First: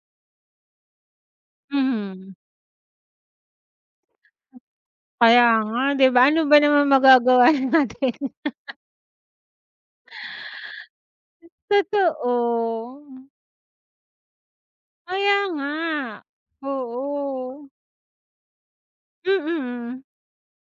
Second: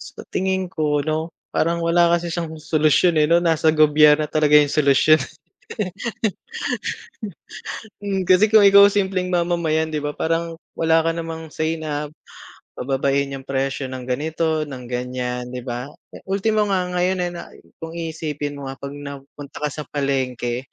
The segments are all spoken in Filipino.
Sa tingin ko 'no, parang wala kasi Mhm. siyang solusyon, eh, no? Nasa gobyerno talaga yung solusyon. Kaya nga, di ba, ano ba naman magagawa natin? Hmm, kasi kung ikaw, simpleng mamamayan, 'di ba, parang wala ka namang say na Totoo. pababain yung presyo ng ganito, ng Kaya ganyan, di nga, ba? Eh, ultimo nga ngayon eh, na oo. kung iisipin mo, ah, pag napunta ka sa Mm. palengke,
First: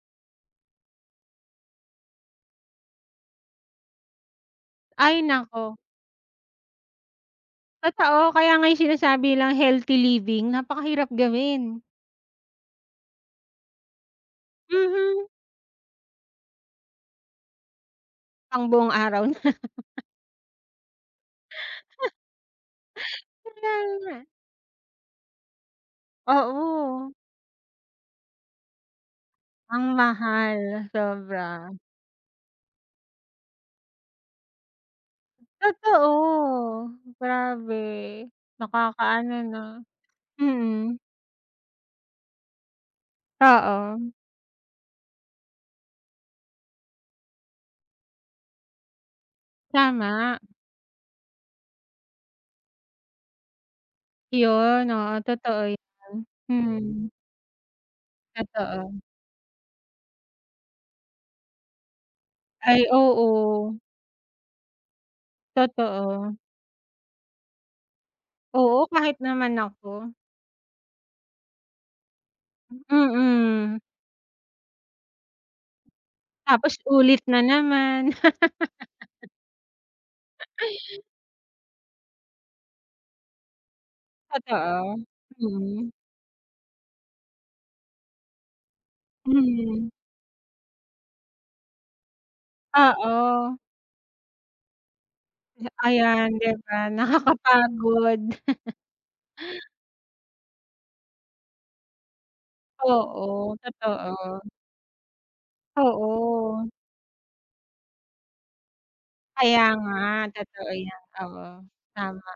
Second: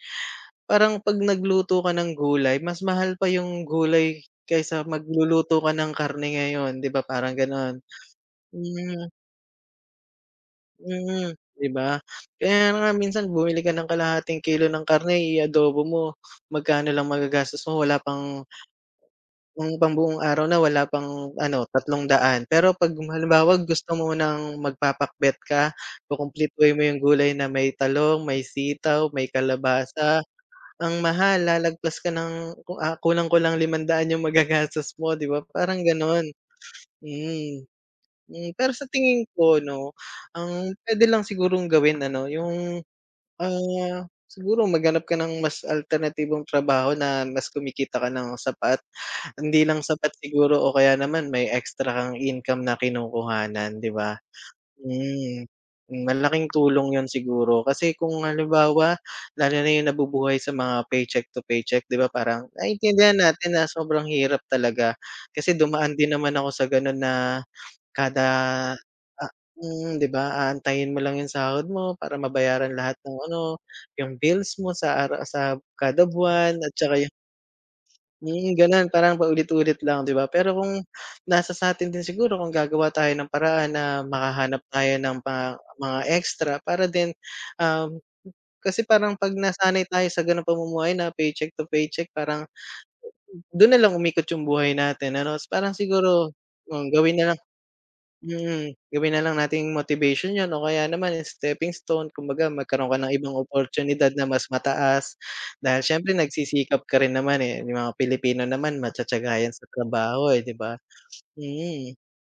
parang 'pag nagluto ka ng gulay, mas mahal pa yung gulay kaysa Ay, magluluto ka naku! ng karne ngayon di ba? Parang ganon, Totoo, kaya nga yung hmm sinasabi nilang health-living napakahirap Mm, di gawin. ba? Kaya nga minsan bumili ka ng kalahating kilo ng karne Mhm. i-adobo mo, magkano lang magagastos mo wala pang Pangbuong araw na. yung pambuong araw na wala pang ano ₱300, pero 'pag halimbawa Kaya gusto mo nga. ng magpapakbet ka, kukumpletuhin mo yung Oo. gulay na may talong, may sitaw, may Ang kalabasa mahal, ang mahal, sobra. lalagpas ka ng ku ah, kulang-kulang ₱500 yung magagastos mo di ba? Parang ganon Totoo, mm. grabe. Hmm, pero sa tingin Nakakaano ko no? 'no, ang Mm. puwede lang sigurong gawin ano yung, ah, Oo. siguro maghanap ka ng mas alternatibong trabaho na mas kumikita ka nang sapat. Hindi lang sapat Tama. siguro o kaya naman may extra kang income na kinukuhanan di ba? Yun, oo, hmm, totoo hmm yun, malaking tulong yun mm. siguro kasi kung Totoo. halimbawa, lalo na yung nabubuhay sa mga paycheck to paycheck di ba, parang Ay, naiintindihan natin na oo. sobrang hirap talaga kasi dumaan din Totoo. naman ako sa ganon na kada, Oo, kahit ah naman hmm, di ako. ba? Aantayin mo lang yung sahod mo para mabayaran lahat ng ano, Mm. yung bills mo sa ara sa kada buwan at Tapos saka yung ulit na naman. mm, ganon, parang paulit-ulit lang, di ba? Pero kung nasa sa'tin din siguro kung gagawa tayo ng paraan na makahanap tayo Totoo, ng mga mm. mga extra para din, um, kasi parang 'pag nasanay Mm. tayo sa ganong pamumuhay na paycheck to paycheck, parang Oo. dun na lang umikot yung buhay natin ano, parang Ayan, siguro di ba, kung gawin na lang nakakapagod. mm gawin na lang nating motivation yun o kaya naman, eh, stepping stone. Kumbaga magkaroon ka ng ibang Oo, oportunidad na totoo. mas mataas dahil siyempre Oo. nagsisikap ka rin naman, eh. Yung mga Pilipino naman matiyatiyaga 'yan Kaya sa nga, trabaho, eh di totoo ba? 'yan, oo, Mm. tama.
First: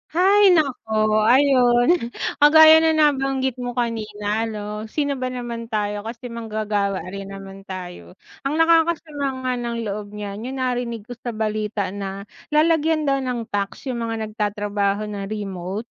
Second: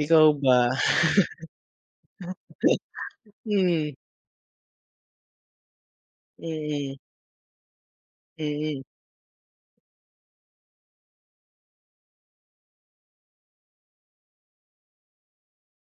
Ikaw Hay ba? naku! Ayun, kagaya na nabanggit mo Mhm. kanina 'no sino ba naman tayo? Kasi Mm. manggagawa rin naman tayo. Ang Mm. nakakasama nga ng loob niyan yung narinig ko sa balita na lalagyan daw ng tax yung mga nagtatrabaho ng remote.